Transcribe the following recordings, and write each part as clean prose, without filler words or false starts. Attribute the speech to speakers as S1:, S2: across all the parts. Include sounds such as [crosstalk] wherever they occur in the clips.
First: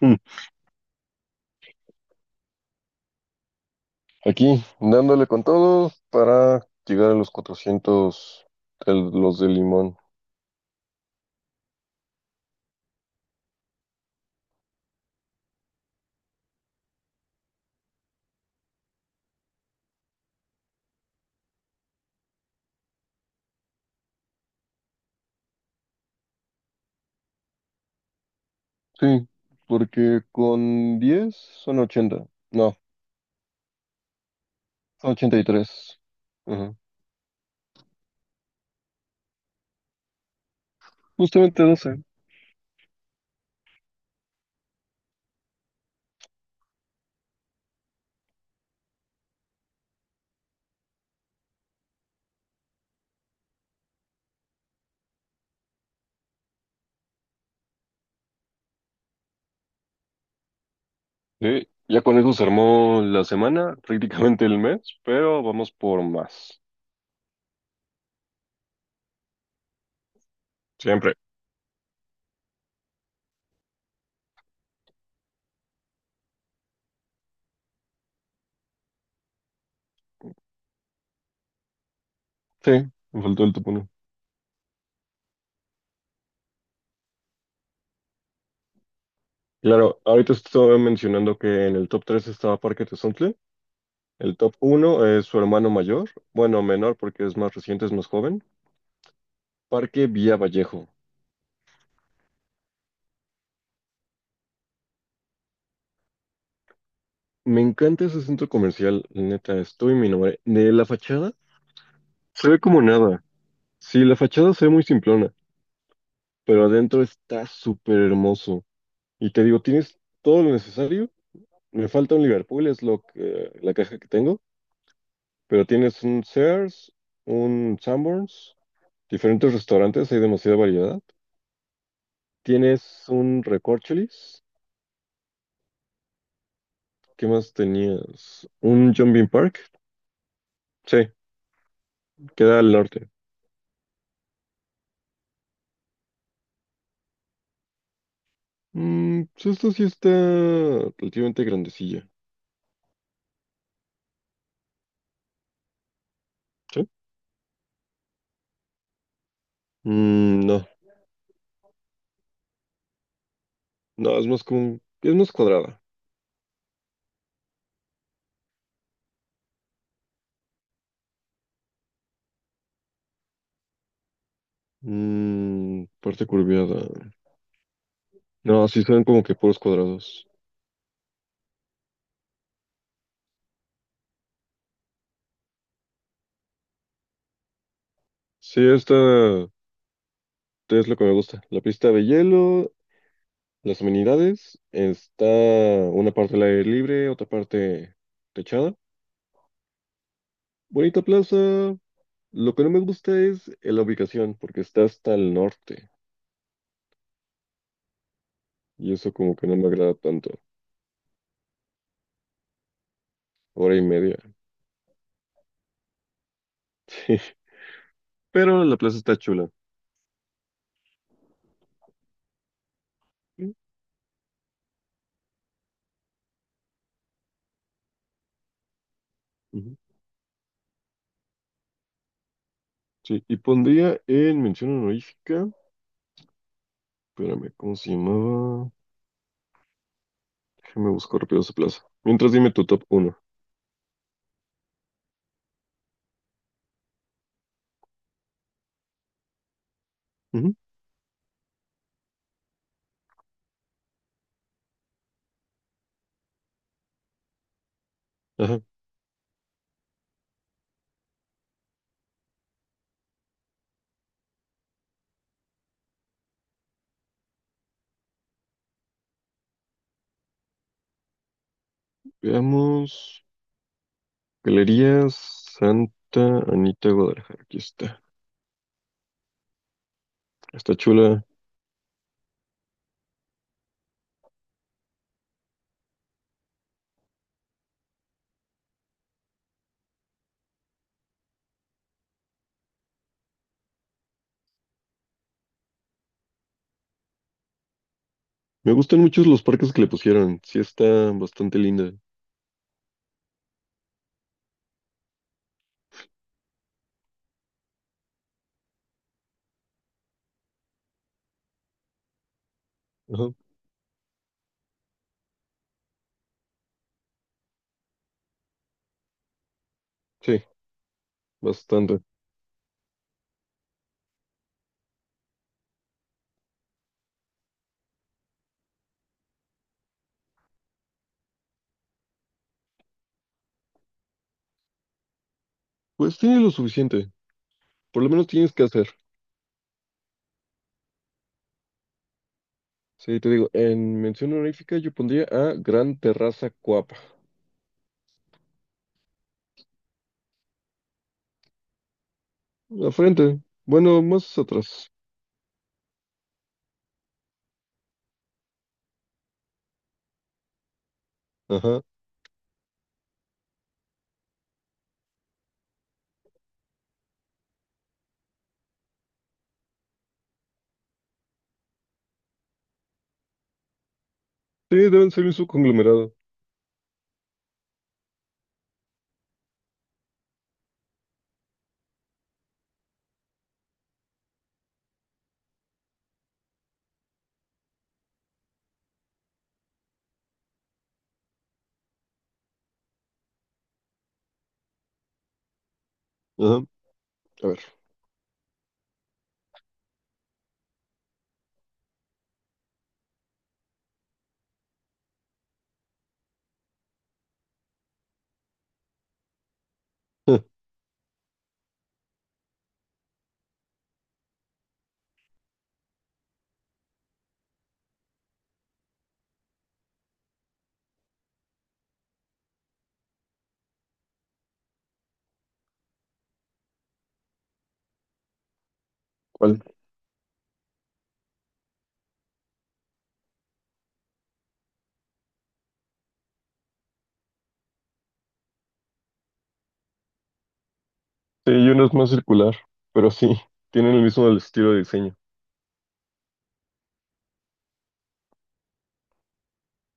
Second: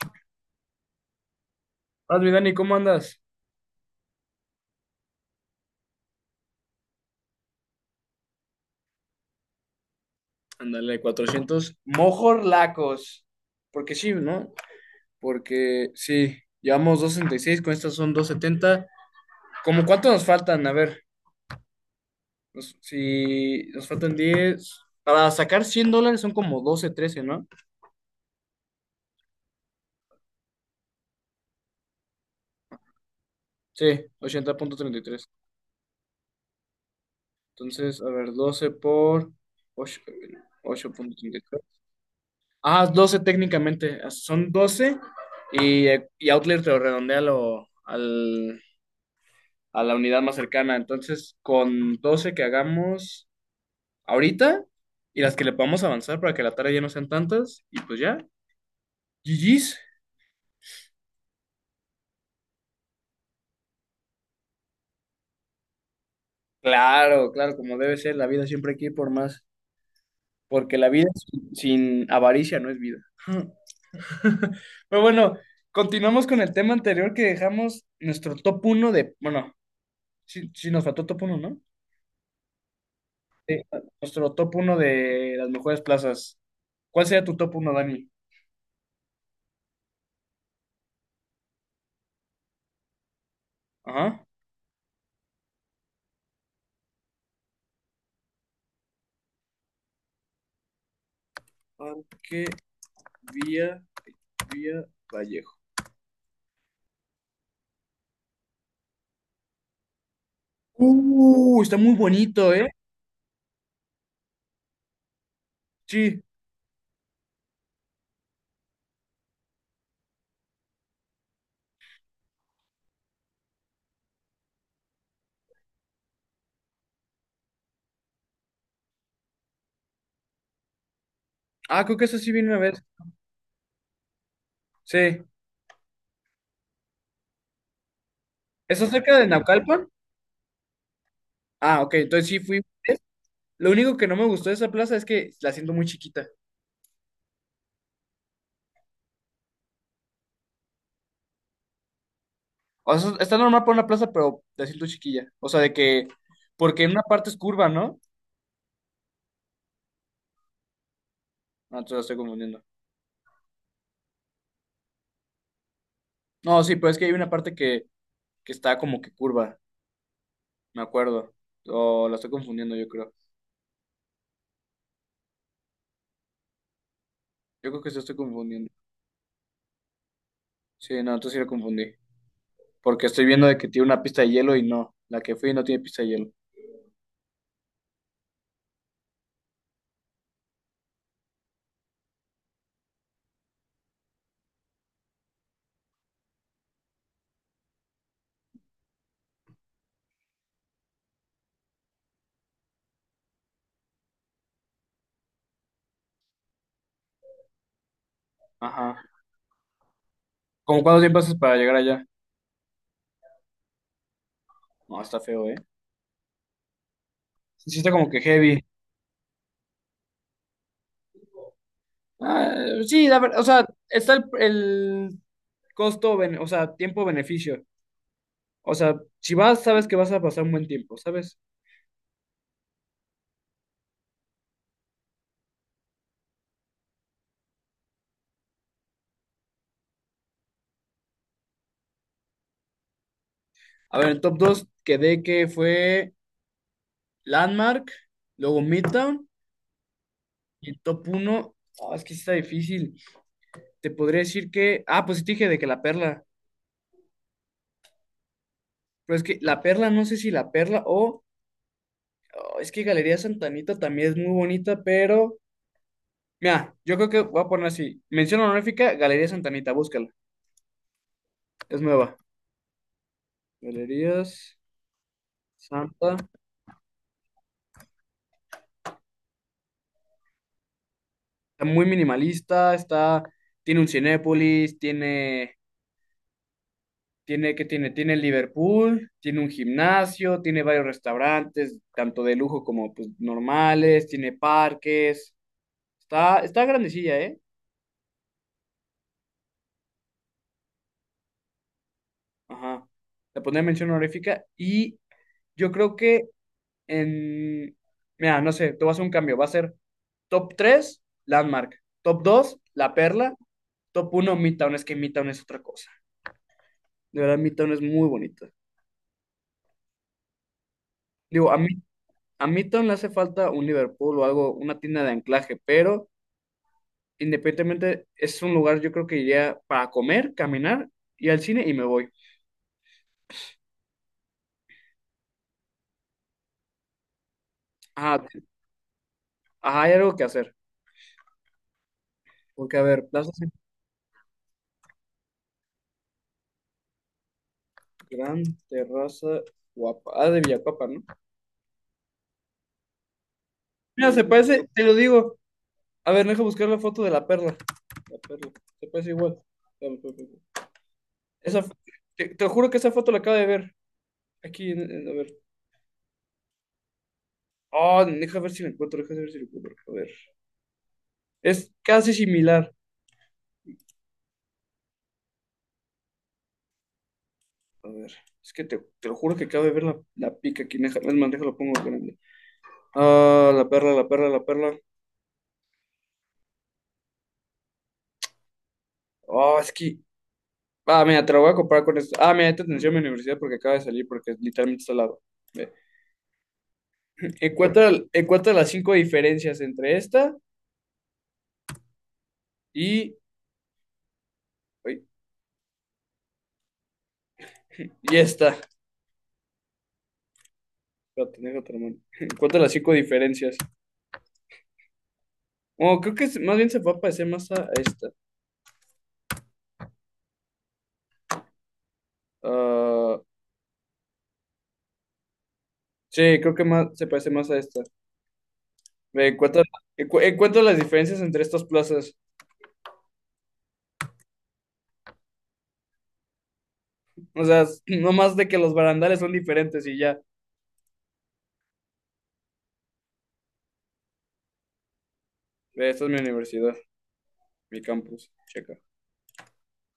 S1: Mm.
S2: Hola, mi Dani, ¿cómo andas?
S1: Aquí, dándole con todo para llegar a los 400 los de limón.
S2: Ándale, 400 mojorlacos. Porque sí, ¿no? Porque sí, llevamos 266, con estas son 270. ¿Cómo cuánto nos faltan? A ver, si nos faltan 10 para sacar $100 son como doce, trece, ¿no?
S1: Sí, porque con 10 son 80. No,
S2: Sí, ochenta punto treinta y
S1: son
S2: tres.
S1: 83. Ajá.
S2: Entonces, a ver, 12 por ocho. 8.33.
S1: Justamente 12.
S2: Ah, 12 técnicamente. Son doce, y, y Outlier te lo redondea a la unidad más cercana. Entonces, con 12 que hagamos ahorita y las que le podamos avanzar para que la tarea ya no sean tantas, y pues ya, GG's.
S1: Sí, ya con eso se armó la semana, prácticamente el mes, pero vamos por más.
S2: Claro, claro, como debe ser, la vida siempre hay que ir por más, porque la vida
S1: Siempre.
S2: sin avaricia no es vida. [laughs] Pero bueno, continuamos con el tema anterior que dejamos nuestro top uno de, bueno, sí, sí nos faltó top uno, ¿no?
S1: Sí, me faltó el
S2: Sí,
S1: top uno.
S2: nuestro top uno de las mejores plazas. ¿Cuál sería tu top uno, Dani?
S1: Claro, ahorita estaba mencionando que en el top 3 estaba Parque Tezontle.
S2: Ajá.
S1: El top uno es su hermano mayor, bueno, menor porque es más reciente, es más joven. Parque Villa Vallejo.
S2: Parque Vía, Vía Vallejo.
S1: Me encanta ese centro comercial, la neta, estoy mi nombre. De la fachada,
S2: Está muy
S1: se
S2: bonito,
S1: ve
S2: ¿eh?
S1: como nada. Sí, la fachada se ve muy simplona,
S2: Sí.
S1: pero adentro está súper hermoso. Y te digo, tienes todo lo necesario. Me falta un Liverpool, es lo que, la caja que tengo, pero tienes un Sears, un Sanborns, diferentes restaurantes, hay demasiada variedad.
S2: Ah, creo que eso sí vino una vez.
S1: Tienes un Recorcholis,
S2: Sí.
S1: ¿qué más tenías?
S2: ¿Está
S1: Un
S2: cerca de
S1: Jumping Park,
S2: Naucalpan?
S1: sí,
S2: Ah, ok, entonces sí fui
S1: queda
S2: una
S1: al
S2: vez.
S1: norte.
S2: Lo único que no me gustó de esa plaza es que la siento muy chiquita.
S1: Pues esta sí está relativamente grandecilla.
S2: O sea, está normal para una plaza, pero la siento chiquilla. O sea, porque
S1: ¿Sí?
S2: en una parte es curva, ¿no?
S1: No,
S2: No, te la estoy confundiendo.
S1: no, es más cuadrada.
S2: No, sí, pero es que hay una parte que está como que curva, me acuerdo. O la estoy confundiendo, yo creo.
S1: Parte curviada.
S2: Yo creo que se estoy confundiendo.
S1: No, sí son como que puros cuadrados.
S2: Sí, no, entonces sí la confundí. Porque estoy viendo de que tiene una pista de hielo y no. La que fui no tiene pista de hielo.
S1: Sí, esta es lo que me gusta. La pista de hielo, las amenidades, está una parte al aire libre, otra parte techada. Bonita plaza. Lo que no me gusta es la ubicación, porque está hasta el norte. Y
S2: Ajá.
S1: eso como que no me agrada tanto.
S2: ¿Cómo cuánto tiempo haces para llegar allá?
S1: Hora y media.
S2: No, está feo, ¿eh?
S1: [laughs]
S2: Sí, está como que
S1: Pero
S2: heavy.
S1: la plaza está chula.
S2: Ah, sí, la ver, o
S1: Sí,
S2: sea, está el costo, o sea, tiempo-beneficio. O sea, si vas,
S1: ujú,
S2: sabes que vas a pasar un buen tiempo, ¿sabes?
S1: sí. Y pondría en mención honorífica. Espérame, ¿cómo se llamaba? Déjame buscar rápido esa plaza. Mientras dime tu top 1.
S2: A ver, en top 2 quedé que fue Landmark, luego Midtown, y en top uno, ah, es que sí está difícil. Te podría decir que, ah, pues sí te dije de que la perla,
S1: Ajá.
S2: pero es que la perla, no sé si la perla o. Oh, es que Galería Santanita también es muy bonita, pero. Mira, yo creo que voy a poner así. Mención honorífica, Galería Santanita, búscala. Es nueva.
S1: Veamos.
S2: Galerías
S1: Galerías
S2: Santa.
S1: Santa Anita Guadalajara. Aquí está. Está chula.
S2: Está muy minimalista, está. Tiene un Cinépolis, tiene. Tiene qué tiene, tiene Liverpool, tiene un gimnasio, tiene varios restaurantes, tanto de lujo como pues normales, tiene parques. Está grandecilla, ¿eh?
S1: Me gustan mucho los parques que le pusieron. Sí, está bastante linda.
S2: Ajá. Le pondré mención honorífica y yo creo que en, mira, no sé, te voy a hacer un cambio. Va a ser top 3 Landmark. Top 2 La
S1: Ajá.
S2: Perla. Top uno Midtown. Es que Midtown es otra cosa. De verdad, Midtown es muy bonito.
S1: Sí,
S2: Digo,
S1: bastante.
S2: a Midtown le hace falta un Liverpool o algo, una tienda de anclaje, pero independientemente es un lugar yo creo que iría para comer, caminar, ir al cine y me voy.
S1: Pues tiene lo suficiente. Por lo
S2: Ajá,
S1: menos tienes que hacer.
S2: ajá, hay algo que hacer. Porque, a ver,
S1: Sí, te
S2: Plaza
S1: digo, en mención honorífica yo pondría a Gran Terraza Coap.
S2: Gran Terraza Guapa. Ah, de Villapapa, ¿no?
S1: La frente. Bueno,
S2: Mira, se
S1: más
S2: parece, te
S1: atrás.
S2: lo digo. A ver, deja buscar la foto de la perla. La perla. Se parece igual. Espérame, espérame, espérame. Esa, fo-
S1: Ajá.
S2: te juro que esa foto la acabo de ver. Aquí, a ver. Oh, deja ver si la encuentro, deja ver si la encuentro. A ver. Es casi similar.
S1: Sí, deben ser un subconglomerado.
S2: A ver. Es que te lo juro que acabo de ver la pica aquí. Deja, es más, déjalo pongo grande. Ah, la perla, la perla, la perla. Oh, es que. Ah, mira, te la voy a comparar con esto. Ah, mira, esta atención en mi universidad porque acaba de salir, porque literalmente está al lado. Ve.
S1: Ajá. A ver.
S2: Encuentra las cinco diferencias entre esta y. Ay, ya está.
S1: [laughs]
S2: Espérate, déjate, hermano. [laughs] Cuántas las cinco diferencias. Oh, creo que más bien se va a parecer más a esta. Ah, sí, creo que más se parece más a esta. Ve,
S1: ¿Cuál?
S2: encuentra las diferencias entre estas plazas. O sea, [clears throat] no más de que los barandales son diferentes y ya.
S1: Sí, y uno es más circular, pero sí, tienen el mismo estilo de diseño.
S2: Ve, esta es mi universidad, mi campus. Checa.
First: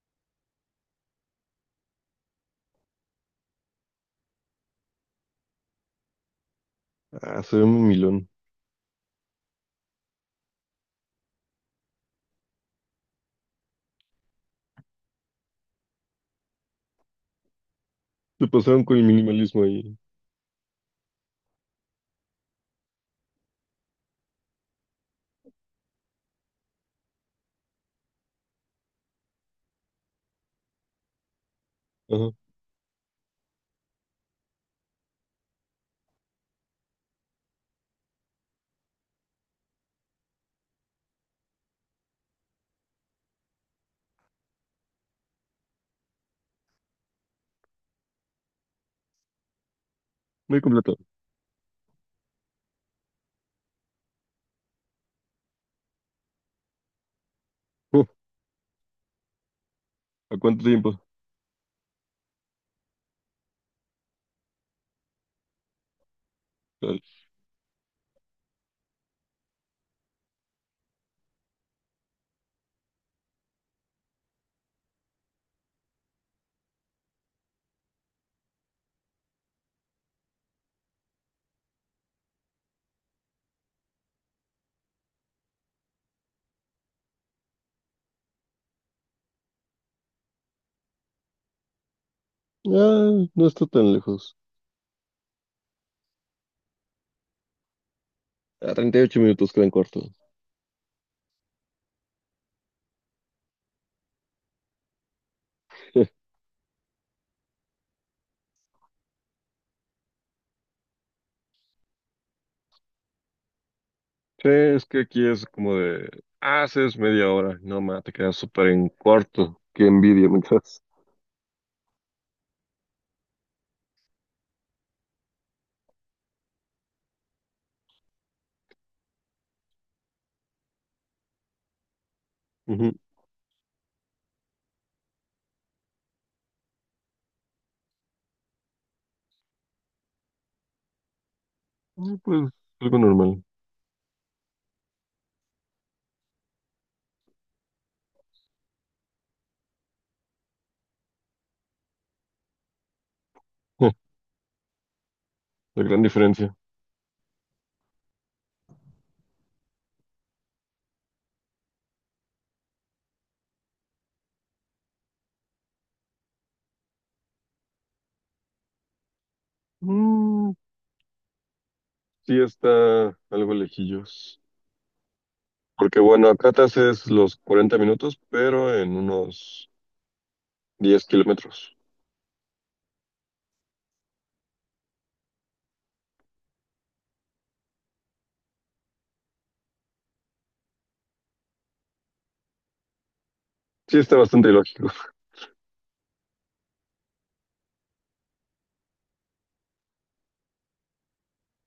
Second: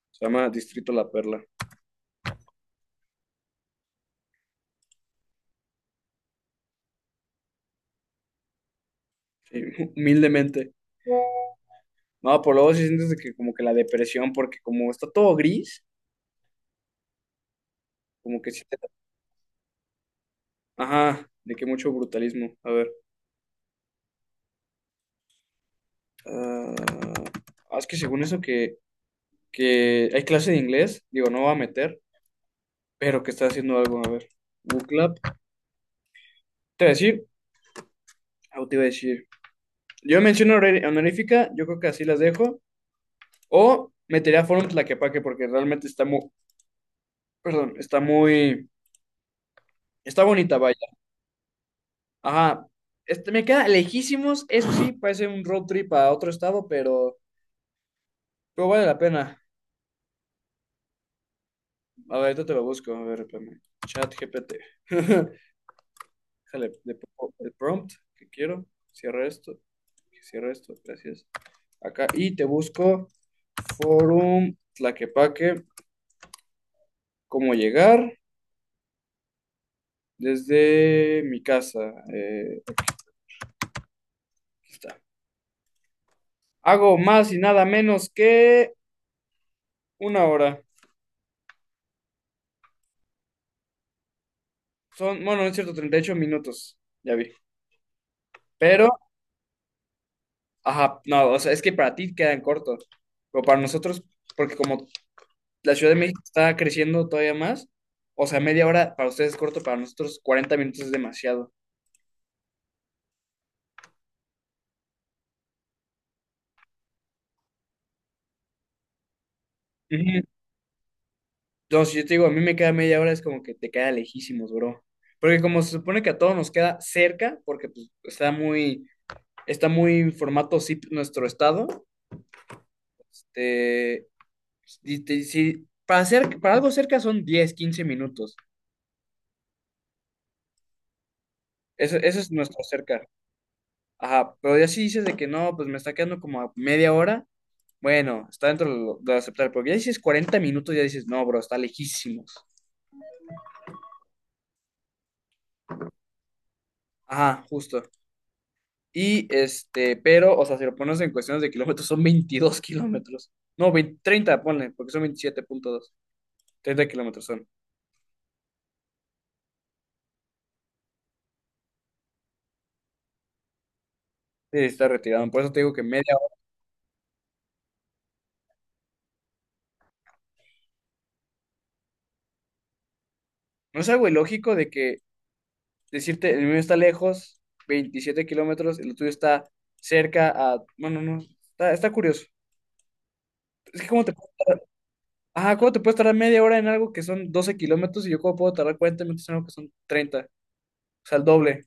S2: Se llama Distrito La Perla.
S1: Ah, se ve muy milón.
S2: Sí, [laughs] humildemente. No, por luego sí sientes de que como que la depresión, porque como está todo gris, como
S1: Se
S2: que sí te...
S1: pasaron con el minimalismo ahí.
S2: Ajá, de que mucho brutalismo. A ver. Ah, es que según eso que hay clase de inglés, digo, no va a meter,
S1: Ajá.
S2: pero que está haciendo algo, a ver. Book Club. Te voy a decir, ah, te iba a decir. Yo menciono honorífica, yo creo que así las dejo. O metería Forum Tlaquepaque porque realmente está muy, perdón, está muy, está bonita,
S1: Muy
S2: vaya.
S1: completo.
S2: Ajá. Este, me queda lejísimos, eso sí, parece un road trip a otro estado, pero,
S1: Uh,
S2: pero vale la pena.
S1: ¿a cuánto tiempo?
S2: A ver, ahorita te lo busco, a ver, espérame. Chat GPT. [laughs] Déjale, le
S1: Tal.
S2: pongo el prompt que quiero. Cierra esto. Cierra esto. Gracias. Acá. Y te busco Forum Tlaquepaque. Cómo llegar desde mi casa. Aquí está. Hago más y nada menos que una hora.
S1: Ah, no está tan lejos.
S2: Son, bueno, no es cierto, 38 minutos. Ya vi.
S1: A
S2: Pero,
S1: 38 minutos quedan cortos.
S2: ajá, no, o sea, es que para ti quedan cortos. Pero para nosotros, porque como la Ciudad de México
S1: [laughs]
S2: está creciendo todavía más. O sea, media hora para ustedes es corto, para nosotros 40 minutos es demasiado.
S1: Sí, es que aquí es como de, haces media hora, no ma, te quedas súper en corto. Qué
S2: Ujú.
S1: envidia, me quedas.
S2: Entonces, yo te digo, a mí me queda media hora, es como que te queda lejísimos, bro. Porque como se supone que a todos nos queda cerca, porque pues, está muy en formato zip nuestro estado, este, para algo cerca son 10 15 minutos. Eso,
S1: Ah,
S2: eso es
S1: pues,
S2: nuestro
S1: algo
S2: cerca.
S1: normal.
S2: Ajá, pero ya si dices de que no, pues me está quedando como a media hora. Bueno, está dentro de lo aceptable, porque ya dices 40 minutos, ya dices, no, bro, está lejísimos.
S1: [laughs] La gran diferencia.
S2: Ajá, justo. Y este, pero, o sea, si lo pones en cuestiones de kilómetros, son 22 kilómetros. No, 20 30 ponle, porque son 27.2 30 kilómetros son.
S1: Mm, sí está algo lejillos.
S2: Sí, está retirado. Por eso te digo que
S1: Porque
S2: media
S1: bueno,
S2: hora.
S1: acá te haces los 40 minutos, pero en unos 10 kilómetros.
S2: ¿No es algo ilógico de que decirte, el mío está lejos, 27 kilómetros, el tuyo está cerca a... Bueno, no, está curioso. Es que,
S1: Sí
S2: ¿cómo te...
S1: está bastante ilógico.
S2: Ajá, ¿cómo te puedes tardar media hora en algo que son 12 kilómetros y yo cómo puedo tardar 40 minutos en algo que son 30? O sea, el doble.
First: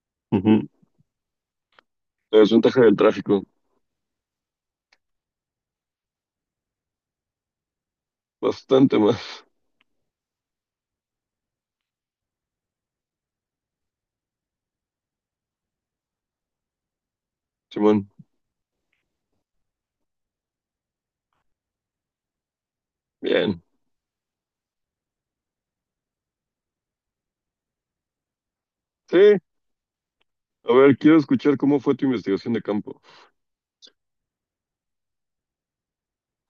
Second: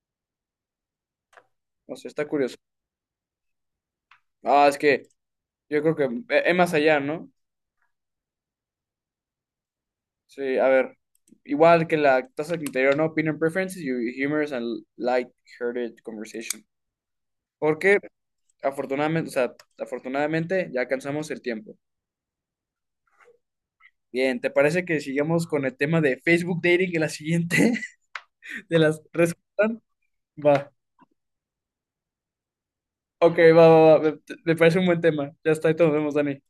S1: [laughs] Ujú.
S2: No sé, está
S1: La
S2: curioso.
S1: desventaja del tráfico.
S2: Ah, es que yo creo que es más allá, ¿no?
S1: Bastante más.
S2: Sí, a ver. Igual que la tasa del interior, ¿no? Opinion preferences, your humorous and light-hearted conversation. Porque
S1: Simón.
S2: afortunadamente, o sea, afortunadamente ya alcanzamos el tiempo.
S1: Bien.
S2: Bien, ¿te parece que sigamos con el tema de Facebook dating en la siguiente [laughs] de las
S1: Sí.
S2: redes que faltan? Va.
S1: A ver, quiero escuchar cómo fue tu investigación de campo.
S2: Ok, va, va, va. Me parece un buen tema. Ya está, y todos nos vemos, Dani.